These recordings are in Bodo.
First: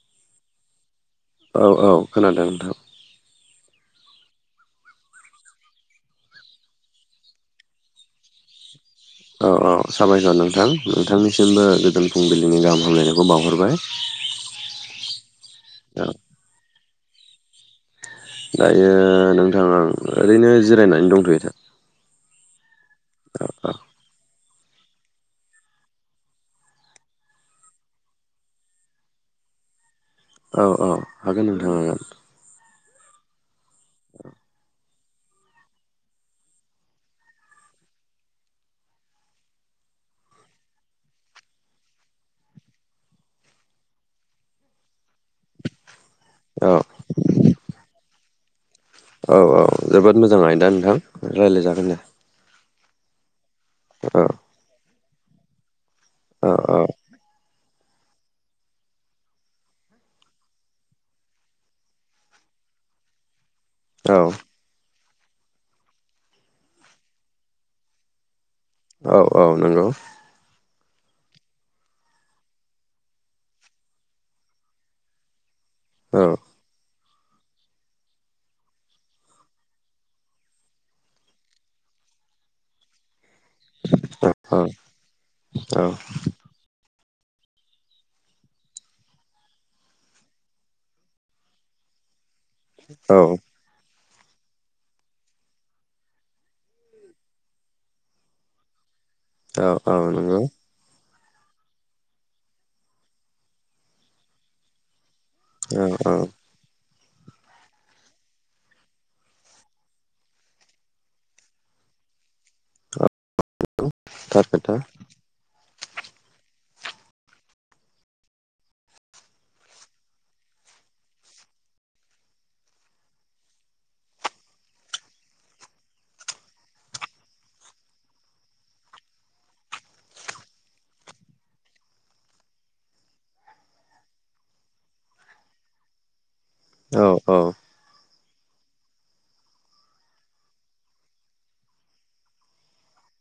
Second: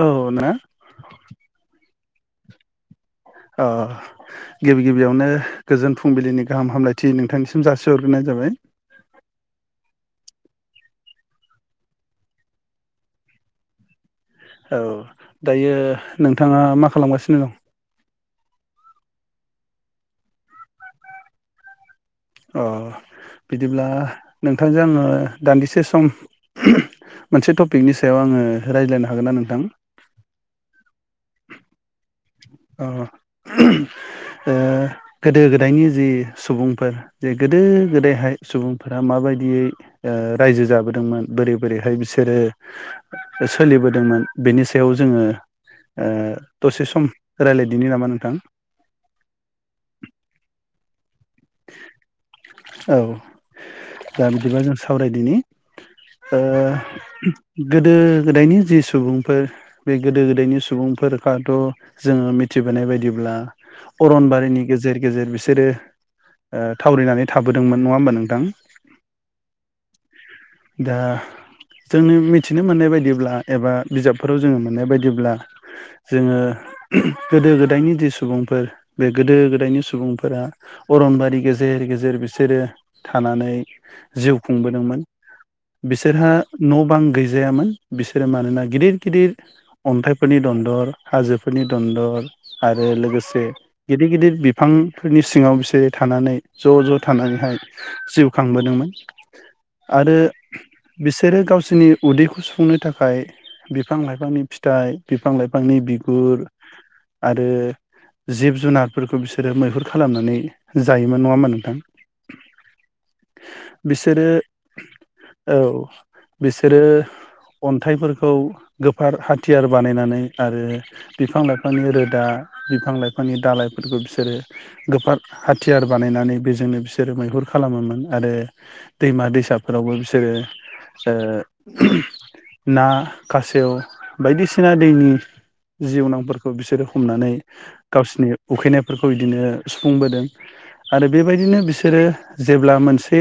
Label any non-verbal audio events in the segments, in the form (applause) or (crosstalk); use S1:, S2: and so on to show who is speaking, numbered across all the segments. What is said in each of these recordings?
S1: औ ना।
S2: औ औ खोनादों नोंथां।
S1: आ गिबि गिबियावनो गोजोन फुंबिलिनि गाहाम हामलायथि नोंथांनिसिम जासिहरग्रोनाय जाबाय।
S2: औ औ साबायखर नोंथां नोंथांनिसिमबो गोजोन फुंबिलिनि गाहाम हामलायनायखौ बावहरबाय।
S1: औ दायो
S2: औ
S1: नोंथाङा माखासे खालामगासिनो दं।
S2: दायो नोंथां आं ओरैनो जिरायनानै दंथ'यो सार ।
S1: अ बिदिब्ला नों नोंथांजों आङो दान्दिसे सम मोनसे टपिकनि सायाव आङो रायज्लायनो हागोन ना नोंथां।
S2: औ औ हागोन नोंथां हागोन।
S1: ओ गोदो गोदायनि जि सुबुंफोर जे गोदो गोदायहाय सुबुंफोरा माबायदियै ओ रायजो जाबोदोंमोन बोरै बोरैहाय बिसोरो सोलिबोदोंमोन बेनि सायाव जोङो ओ
S2: औ
S1: दसे सम रायज्लायदिनि नामा नोंथां
S2: औ औ जोबोद मोजां आयदा नोंथां। रायज्लायजागोन दे।
S1: औ
S2: औ
S1: दा बिदिबा जों सावरायदिनि ओ
S2: औ
S1: गोदो गोदायनि जि सुबुंफोर बे गोदो गोदायनि सुबुंफोरखौथ' जोङो मिथिबोनाय बायदिब्ला
S2: औ
S1: अरनबारिनि गेजेर गेजेर बिसोरो ओ थावरिनानै थाबोदोंमोन नङा होमबा नोंथां।
S2: औ औ नंगौ
S1: दा जोंनि मिथिनो मोननाय बायदिब्ला एबा बिजाबफोराव जोङो मोननाय बायदिब्ला
S2: औ
S1: जोङो गोदो गोदायनि जि सुबुंफोर बे गोदो गोदायनि सुबुंफोरा अरनबारि गेजेर गेजेर बिसोरो थानानै जिउ
S2: औ
S1: खुंबोदोंमोन
S2: औ
S1: बिसोरहा न' बां गैजायामोन बिसोरो मानोना गिदिर गिदिर अन्थाइफोरनि दन्दर हाजोफोरनि दन्दर आरो
S2: औ
S1: लोगोसे गिदिर गिदिर बिफांफोरनि सिङाव बि सोरो थानानै ज' ज' थानानैहाय जिउ खांबोदोंमोन।
S2: औ औ
S1: आरो
S2: नंगौ।
S1: बिसोरो गावसोरनि उदैखौ सुफुंनो थाखाय बिफां लाइफांनि फिथाइ बिफां लाइफांनि
S2: औ औ
S1: बिगुर आरो जिब जुनारफोरखौ बिसोरो मैहुर खालामनानै जायोमोन नङा होनबा नोंथां? बिसोरो
S2: थार खोथा
S1: औ बिसोरो अन्थाइफोरखौ गोफार हाथियार बानायनानै आरो बिफां लाइफांनि रोदा बिफां लाइफांनि दालइफोरखौ बिसोरो गोफार हाथियार बानायनानै बेजोंनो बिसोरो मैहुर खालामोमोन आरो दैमा दैसाफोरावबो बिसोरो ओ ना खासेव बायदिसिना दैनि जिउनांफोर खौ बिसोरो
S2: औ
S1: हमनानै
S2: औ
S1: गावसिनि उखैनायफोरखौ इदिनो सुफुंबोदों आरो बेबायदिनो बिसोरो जेब्ला मोनसे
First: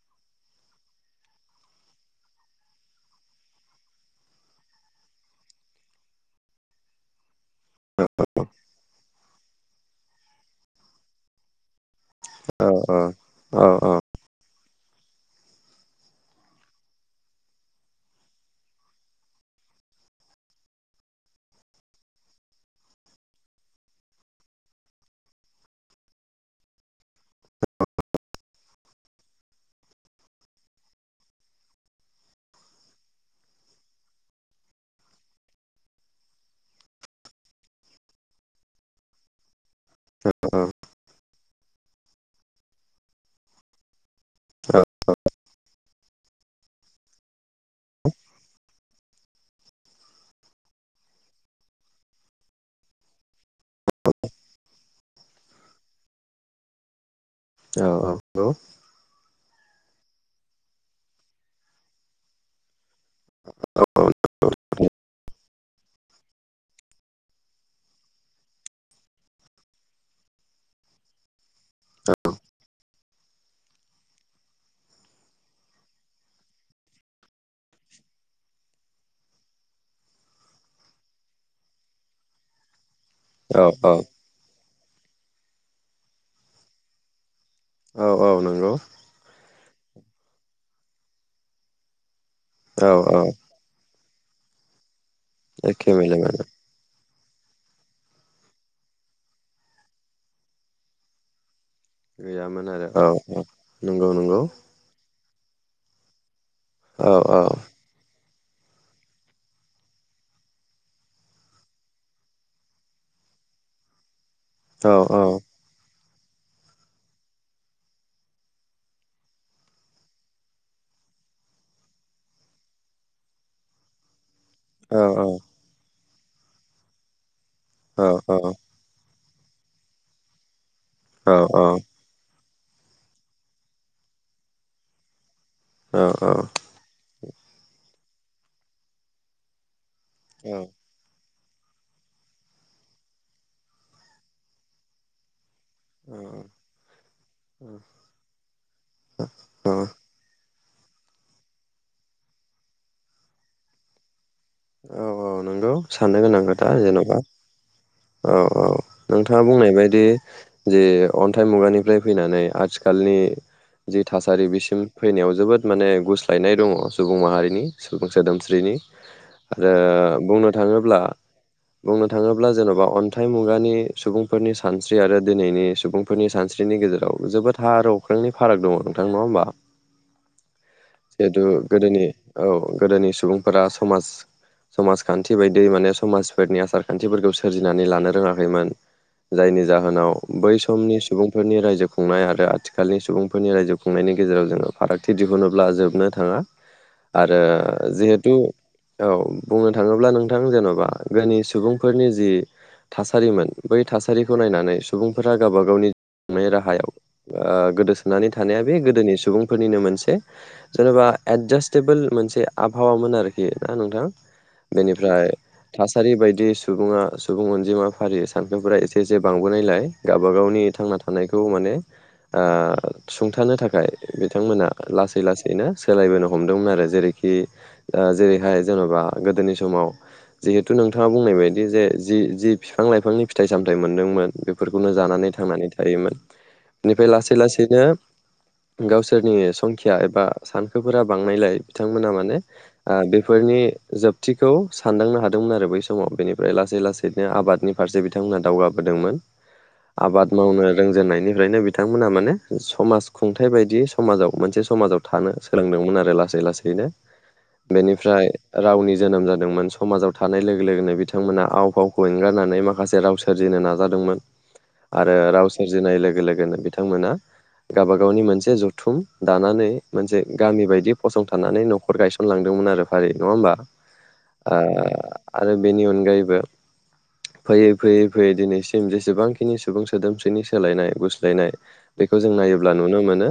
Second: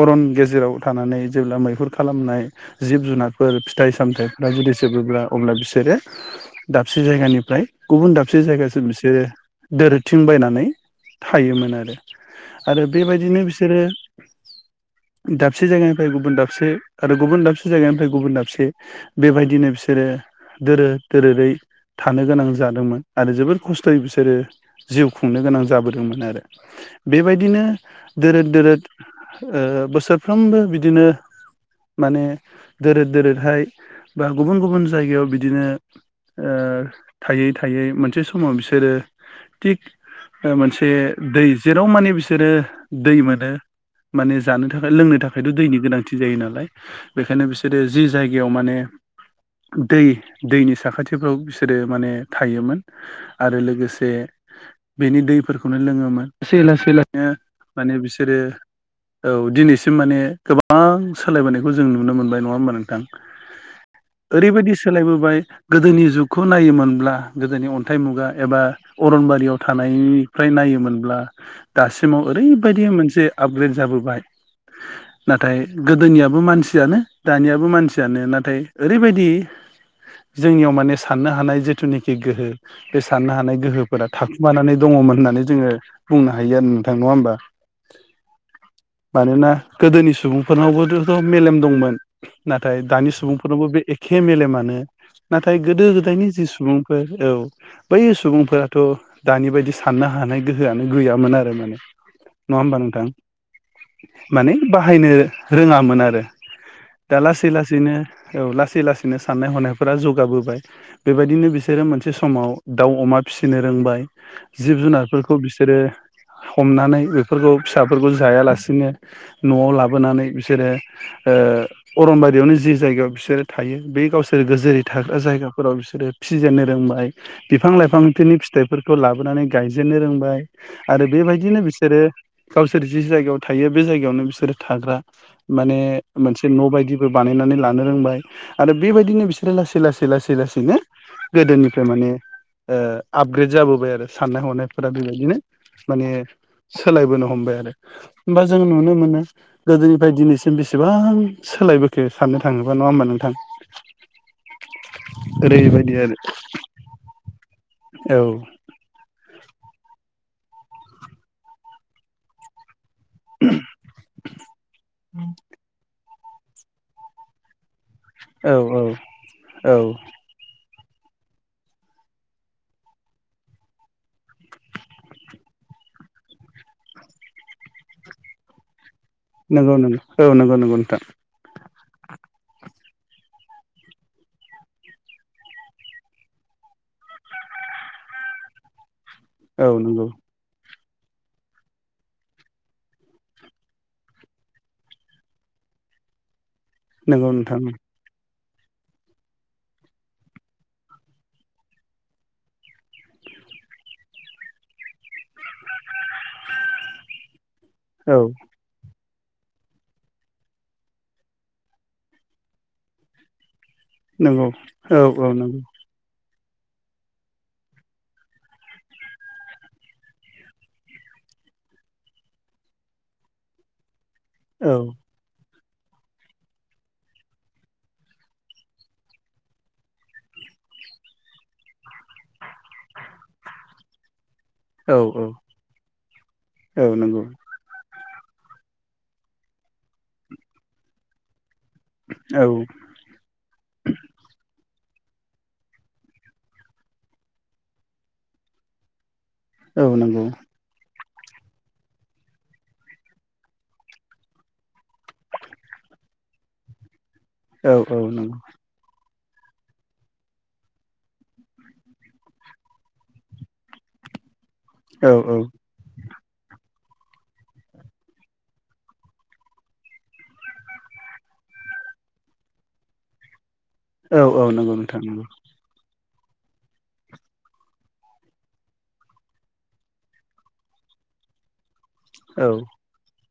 S1: अरन गेजेराव थानानै जेब्ला मैहुर खालामनाय जिब जुनारफोर फिथाइ सामथायाइफ्रा जुदि जोबोब्ला अब्ला बिसोरो दाबसे जायगानिफ्राय गुबुन दाबसे जायगासिम बिसोरो दोरोदथिं बायनानै थायोमोन आरो
S2: औ
S1: आरो बेबायदिनो
S2: औ
S1: बिसोरो दाबसे जायगानिफ्राय गुबुन दाबसे आरो गुबुन दाबसे जायगानिफ्राय गुबुन दाबसे बेबायदिनो बिसोरो दोरो दोरोदै थानो गोनां जादोंमोन। आरो जोबोर खस्थ'यै बिसोरो जिउ खुंनो गोनां जाबोद दोंमोन आरो बेबायदिनो दोरोद दोरोद ओ बोसोरफ्रोमबो बिदिनो माने दोरोद दोरोदहाय बा गुबुन गुबुन जायगायाव बिदिनो ओ थायै थायै मोनसे समाव बिसोरो थिग ओ
S2: औ
S1: मोनसे से दै जेराव माने बिसोरो दै मोनो माने जानो थाखाय लोंनो था खायथ' दैनि गोनांथि जायो नालाय बेखायनो बिसोरो जि जायगायाव माने दै दैनि साखाथिफ्राव बिसोरो माने थायोमोन आरो लोगोसे बेनि दैफोर खौनो लोङोमो लासै लासै नो माने बिसोरो औ दिनैसिम माने गोबां सोलायबोनायखौ जों नुनो मोनबाय नङा होमबा नोंथां? ओरैबायदि सोलायबोबाय गोदोनि जुग खौ नायोमोनब्ला गोदोनि अन्थाइ मुगा एबा अरनबारियाव थानाय फ्राय नायोमोनब्ला दासिमाव ओरैबायदि मोनस से आपग्रेद जाबोबाय नाथाय गोदोनियाबो मानसियानो दानियाबो मानसियानो नाथाय ओरैबायदि जोंनियाव माने साननो हानाय जिथुनाखि गोहो बे साननो हानाय
S2: औ
S1: गोहोफोरा थाखुमानानै दङ'मोन होन्ना माने जोङो बुंनो हायो आरो नोंथां नङा होमबा?
S2: औ औ नंगौ।
S1: मानोना गोदोनि सुबुंफोरनावबोथथ' मेलेम दंमोन। नाथाय
S2: औ
S1: दानि
S2: औ
S1: सुबुंफोरनावबो बे एख खे मेलेमानो नाथाय गोदो
S2: एखे
S1: गोदायनि
S2: मेलेमानो
S1: जि सुबुंफोर औ बै सुबुंफोराथ' दानि बायदि साननो हा हानाय गोहोआनो गैयामोन आरो माने। नङा
S2: गैयामोन
S1: होमबा
S2: आरो औ
S1: नोंथां?
S2: औ नंगौ नंगौ
S1: माने बाहायनो रोङामोन आरो
S2: औ
S1: दा
S2: औ
S1: लासै लासैनो औ लासै लासैनो साननाय हनायफोरा जौगाबोबाय बेबायदिनो बिसोरो मोनसे समाव दाउ अमा फिसिनो रोंबाय। जिब जुनार
S2: औ
S1: बेफोरखौ बिसोरो हमनानै बेफोरखौ फिसाफोरखौ जायालासिनो न'आव लाबोनानै बिसोरो ओ अरनबारियावनो जि जायगायाव बिसोरो थायो बे गावसोर बिसोर गोजेरै
S2: औ
S1: थाग्रा जायगाफोराव बिसोरो फिसिजेननो रोंबाय बिफां
S2: औ
S1: लाइफांनि फिथाइफोरखौ लाबो लाबोनानै गायजेन जेननो रोंबाय आरो
S2: औ
S1: बेबायदिनो बिसोरो गावसोर जि जायगायाव थायो बे जायगायावनो बिसोरो थाग्रा माने
S2: औ
S1: मोनसे न' बायदिबो बानायनानै लानो रोंबाय आरो बेबायदिनो बिसोरो लासै लासै लासै लासैनो गोदोनिफ्राय माने आपग्रेड जाबोबाय आरो साननाय हनाय फोर बेबायदिनो माने सोलायबोनो हमबाय आरो होमबा जों नुनो मोनो
S2: औ
S1: गोदोनिफ्राय दिनैसिम बेसेबां सोलायबोखो साननो थाङोबा नङा होमबा नोंथां
S2: औ औ नंगौ
S1: ओरैबायदि आरो
S2: साननो गोनां खोथा जेन'बा औ औ नोंथ नोंथाङा बुंनाय बायदि जे अन्थाइ मुगानिफ्राय फैनानै आथिखाल आथिखालनि जि थासारि बिसिम फैनायाव जोबोद माने गुस (unintelligible) दङ सुबुं माहारिनि सुबुं
S1: औ
S2: सोदोमस्रिनि
S1: औ
S2: ओ
S1: औ
S2: बुंनो थाङोब्ला बुंनो थाङोब्ला जेन'बा अन्थाइ मुगानि सुबुंफोरनि सानस्रि आरो दिनैनि सुबुंफोरनि सानस्रिनि गेजेराव जोबोद हा आरो अख्रांनि फाराग दङ। नोंथां नङा होमबा
S1: नंगौ नंगौ औ नंगौ नंगौ नोंथां।
S2: जिहेथु गोदोनि औ गोदोनि सुबुंफोरा समाज समाजखान्थि बायदि माने समाजफोरनि आसार खान्थिफोरखौ सोरजिनानै लानो रोङाखैमोन। जायनि
S1: औ नंगौ
S2: जाहोनाव बै स समनि सुबुंफोरनि रायजो खुंनाय आरो आथिखालनि सुबुंफोरनि रायजो खुंनायनि गेजेराव जोङो फारागथि दिहुनोब्ला जोबनो थाङा।
S1: नंगौ
S2: आरो
S1: नोंथां
S2: जिहेतु औ बुंनो थाङोब्ला नोंथां जेन'बा गोनि सुबुंफोरनि जि थासारिमोन बै थासारिखौ नायनानै सुबुंफोरा गाबा गावनि खुंनाय राहायाव ओ
S1: औ
S2: गोदोसोनानै थानाया बे गोदोनि सु सुबुंफोरनिनो मोनसे जेन'बा एदजासटेबोल मोनसे आबहावामोन आरोखि। नोंथां
S1: नंगौ औ औ
S2: बेनिफ्राय
S1: नंगौ
S2: थासारि बायदि सुबुङा सुबुं अनजिमा फारि सानखोफोरा एसे एसे बांबोनायलाय गाबा गावनि थांना थानायखौ माने ओ सुंथानो थाखाय बिथांमोना
S1: औ
S2: लासै लासै बिनो सोलायबोनो हमदोंमोन आरो जेरैखि ओ जेरै हाय जेन'बा गोदोनि समाव जिहेथु नोंथाङा बुंनाय बायदि जे जि जि बिफां लाइफांनि फिथाइ सामथाइ मोनदोंमोन बे फोरखौनो
S1: औ
S2: जानानै थांनानै थायोमोन
S1: औ
S2: इनिफ्राय
S1: नंगौ
S2: लासै लासैनो गावसोरनि संखिया एबा सानखोफोरा बांनायलाय बिथांमोना माने
S1: औ
S2: ओ बे फोरनि जोबथिखौ सानदांनो हादोंमोन आरो बै समाव बेनिफ्राय लासै लासैनो आबादनि फारसे बिथांमोनहा दावगाबोदोंमोन।
S1: औ नंगौ
S2: आबाद मावनो रोंजेननाय निफ्रायनो बिथांमोना माने समाज खुंथाइ बायदि समाजाव मोनसे समाजाव थानो सोलोंदोंमोन आरो लासै लासैनो।
S1: औ औ।
S2: फ्राय
S1: नंगौ
S2: रावनि जोनोम जादोंमोन समाजाव थानाय लोगो लोगोनो बिथांमोना आव फावखौ एंगारनानै माखासे राव सोर जिनो नाजादोंमोन आरो
S1: औ औ
S2: राव सोरजिनाय लोगो लोगो बेनो बिथांमोना गाबा गावनि मोनसे जथुम दानानै मोनसे गामि बायदि फसंथानानै न'खर गायसनलांदोंमोन आरो। (unintelligible) नङा होनबा?
S1: औ औ
S2: ओ
S1: नंगौ नोंथां नंगौ
S2: आरो बेनि अनगायैबो बे फैयै फैयै फैयै दिनैसिम जेसेबांखिनि सुबुं सोदोमस्रिनि सोलायनाय गुस्लायनाय बेखौ जों
S1: औ
S2: नायोब्ला नुनो मोनो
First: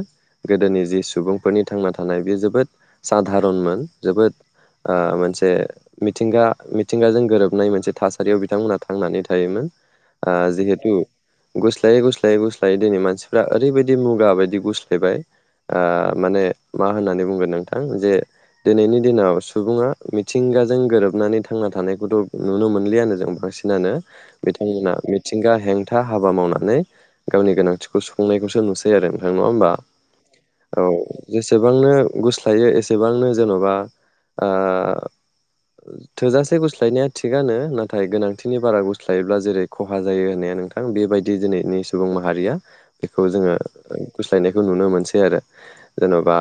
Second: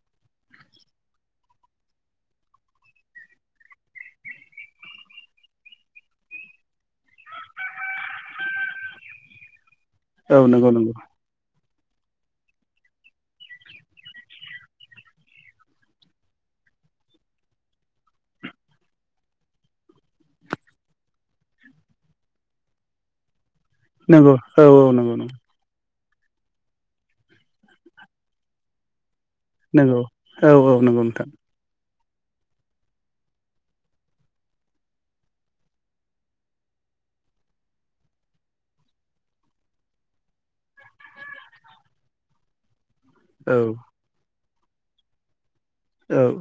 S2: गोदोनि जि सुबुंफोरनि थांना थानाय बेयो जोबोद साधारनमोन जोबोद ओ मोनसे मिथिंगा मिथिंगाजों गोरोबनाय मोनसे थासारियाव बिथांमोनहा थांनानै थायोमोन। आ
S1: औ नंगौ
S2: जिहेतु
S1: नंगौ
S2: गुस्लायै गुस्लायै गुस्लायै दिनै मानसिफ्रा ओरैबायदि मुगा बायदि गुस्लायबाय ओ माने मा होननानै बुंगोन नोंथां जे दिनैनि दिनाव सुबुङा मिथिंगाजों गोरोबनानै थांना थानायखौथ' नुनो मोनलियानो जों बांसिन। नानो
S1: नंगौ औ औ
S2: बिथांमोना
S1: नंगौ नंगौ
S2: मिथिंगा हें था हाबा मावनानै गावनि गोनांथिखौ सुफुंनायखौसो नुसैआरो। नङा होमबा
S1: नंगौ
S2: औ
S1: नंगौ नोंथां
S2: जेसेबांनो गुस्लायो एसेबांनो जेन'बा ओ थोजासे गुस्लायनाया थिगआनो नाथाय गोनांथिनि बारा गुस्लायोब्ला जेरै खहा जायो होननाया नोंथां बेबायदि दिनैनि सुबुं माहारिया। बेखौ जोङो
S1: औ
S2: गुस लायनायखौ नुनो मोनसैआरो ।
S1: औ
S2: जेन'बा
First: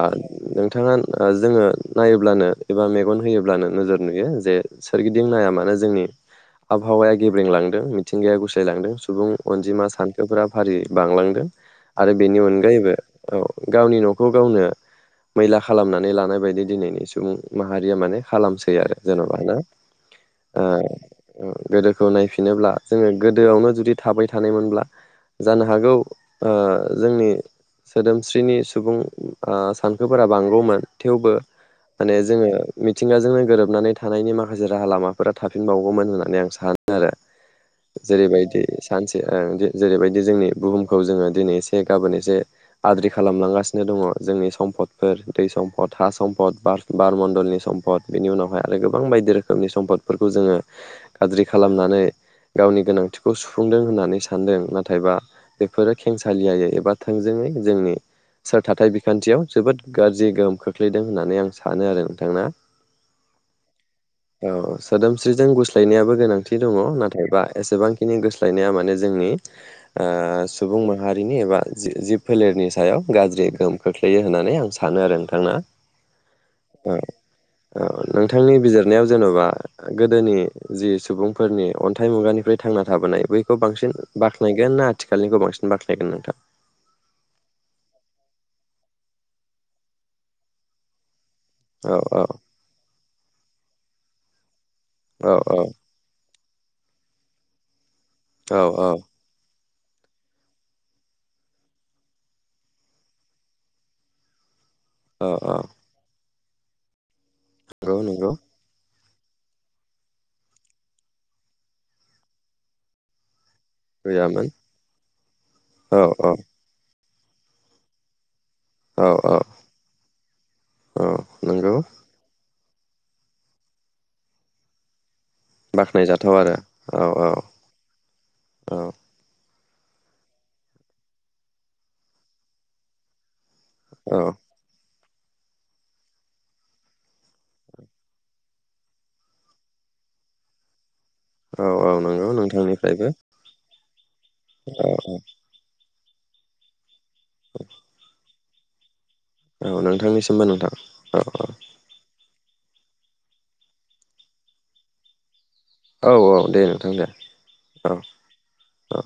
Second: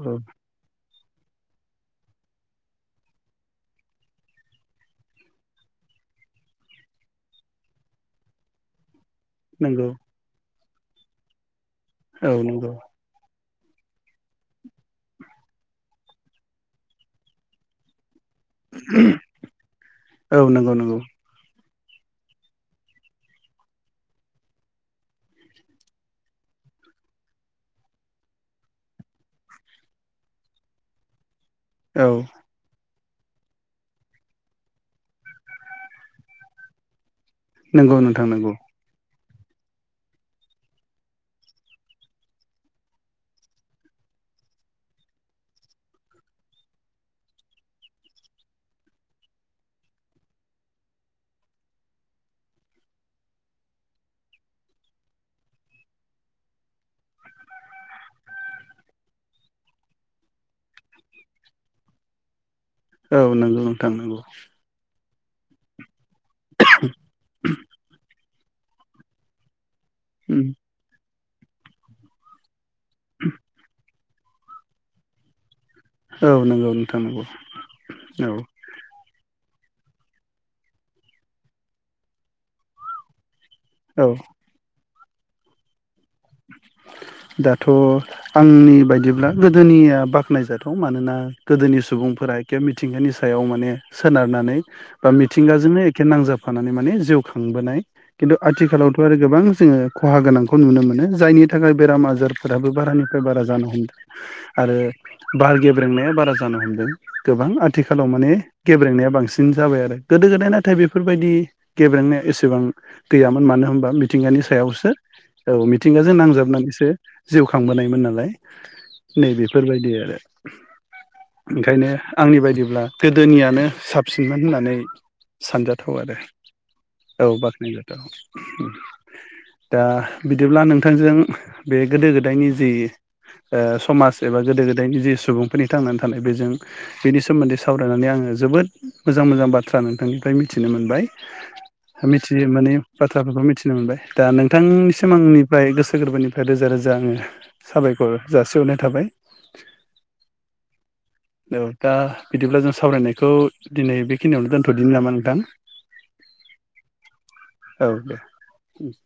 S2: नोंथाङा औ जोङो नायोब्लानो एबा मेगन होयोब्लानो नोजोर नुयो जे सोरगिदिं नाया मानो जोंनि आबहावाया गेब्रेंलांदों मिथिंगाया गुसायलांदों । सुबुं अनजिमा
S1: नंगौ
S2: सानखोफोराबो फारियै बांलांदों। आरो
S1: औ
S2: बेनि
S1: नंगौ
S2: अनगायैबो औ । गावनि न'खौ गावनो मैला खालामनानै लानाय बायदि दिनैनि सुबुं माहारिया माने खालामसै आरो जेन'बा ना
S1: औ
S2: ओ
S1: नंगौ नंगौ
S2: गोदोखौ नायफिनोब्ला जोङो गोदोआवनो जुदि थाबाय थानायमोनब्ला जानो हागौ ओ जोंनि सोदोमस्रिनि सुबुं ओ सानखोफोरा बांगौमोन थेवबो
S1: औ
S2: माने
S1: ।
S2: जोङो मिथिंगाजोंनो गोरोबनानै थानायनि माखासे राहा लामाफोरा थाफिनबावगौमोन होननानै आं सानो आरो
S1: नंगौ
S2: ।
S1: नोंथां नंगौ
S2: जेरैबायदि सानसे जेरैबायदि जोंनि बुहुमखौ जोङो दिनै एसे गाबोन एसे आद्रि खालामलांगासिनो दङ' जोंनि सम्पदफोर दै सम्फद हा सम्फद बार बारमण्डलनि सम्पद बेनि उनावहाय आरो गोबां बायदि रोखोमनि सम्पदफोरखौ जोङो ग खालामनानै गावनि गोनांथिखौ सुफुंदों होननानै सानदों नाथाय बा बेफोर खेंसालियायै एबा थोंजोङै जोंनि सोर थाथाय बिखान्थि याव जोबोद गाज्रि बार बारमनडलनि सम्पद बेनि उनाव हाय आरो गोबां बायदि रोखोमनि सम्पद फोरखौ जोङो आद्रि खालामनानै गावनि गोनांथिखौ सुफुंदों होननानै सानदों। नाथायबा बेफोरो खेंसालियायै एबा थोंजोङै जोंनि सोर थाथाय बिखान्थियाव जोबोद गाज्रि गोहोम खोख्लैदों होननानै आं सानो। सानो आरो नोंथां ना?
S1: औ नंगौ नोंथां नंगौ।
S2: सादोमस्रिजों गुस्लायनायाबो गोनांथि दङ' नाथायबा एसेबांखिनि गोसो फायनाया माने जोंनि ओ सुबुंमोन हारिनि एबा जि जिब फोलेरनि । सायाव गाज्रि गोहोम । खोख्लैयो होननानै आं सानो आरो नोंथां ना ।
S1: औ नंगौ
S2: औ
S1: नोंथां नंगौ
S2: औ नोंथांनि
S1: औ
S2: बिजिरनायाव जेन'बा गोदोनि जि सुबुंफोरनि अन्थाइ मुगानिफ्राय थांना थाबोनाय बै खौ बांसिन
S1: औ
S2: बाख्नायगोन ना आथिालनि गोबांसिन बाथ्रा ।
S1: दाथ' आंनि बायदिब्ला गोदोनिया बाख्नायजाथाव मानोना गोदोनि
S2: औ औ
S1: सुबुंफोरा एखे मिथिंगानि सायाव माने सो सोनारनानै बा
S2: औ
S1: मिथिंगाजोंनो एखे नांजाब थानानै माने जिउ खांबोनाय खिन्थु
S2: औ
S1: आथिखालावथ' आरो गोबां जोङो खहा गोनांखौ नुनो मोनो । जायनि थाखाय बेराम आजारफोराबो बारानिफ्राय बारा जानो हमदों । आरो
S2: औ औ
S1: बार गेब्रेंनाया बारा न हमदों गोबां
S2: नंगौ
S1: आथिखालाव माने
S2: नंगौ
S1: गेब्रेंनाया बां जों जाबाय आरो गोदो गोदाय नाथाय बेफोरबायदि गेब्रेंनाया एसेबां गैयामोन मानो होनबा मिथिंगानि
S2: गैयामोन
S1: सायावसो औ। (unintelligible) जिउ खांबोनायमोन नालाय ।
S2: औ
S1: नै
S2: औ
S1: बेफोरबायदि आरो
S2: औ नंगौ
S1: ओंखायनो आंनि बायदि ब्ला गोदोनियानो साबसिनमोन होननानै सानजाथाव आरो औ बाख्नायजाथाव
S2: औ
S1: दा बिदिब्ला नोंथांजों बे गोदो गोदायनि जि ओ समाज
S2: औ
S1: एबा गोदो गोदायनि जि सुबुंफोरनि थांनानै थानाय बेजों बेनि सोमोन्दै सावरायनानै आङो जोबोद मोजां मोजां बाथ्रा नोंथांनिफ्राय मिथिनो मोनबाय।
S2: औ औ नंगौ
S1: मिथियो माने
S2: नोंथांनिफ्रायबो
S1: बाथ्राफोरखौ मिथिनो मोनबाय दा नोंथां
S2: औ
S1: सिमांनिफ्राय गोसो गोरबोनिफ्राय रोजा रोजा आङो साबायखर जासे हरनाय थाबाय।
S2: औ नोंथांनिसिमबो नोंथां ।
S1: औ दा बिदिब्ला जों सावरायनायखौ दिनै बेखिनियावनो दोन्थ'दिनि नामा नोंथां?
S2: औ औ दे नोंथां दे औ औ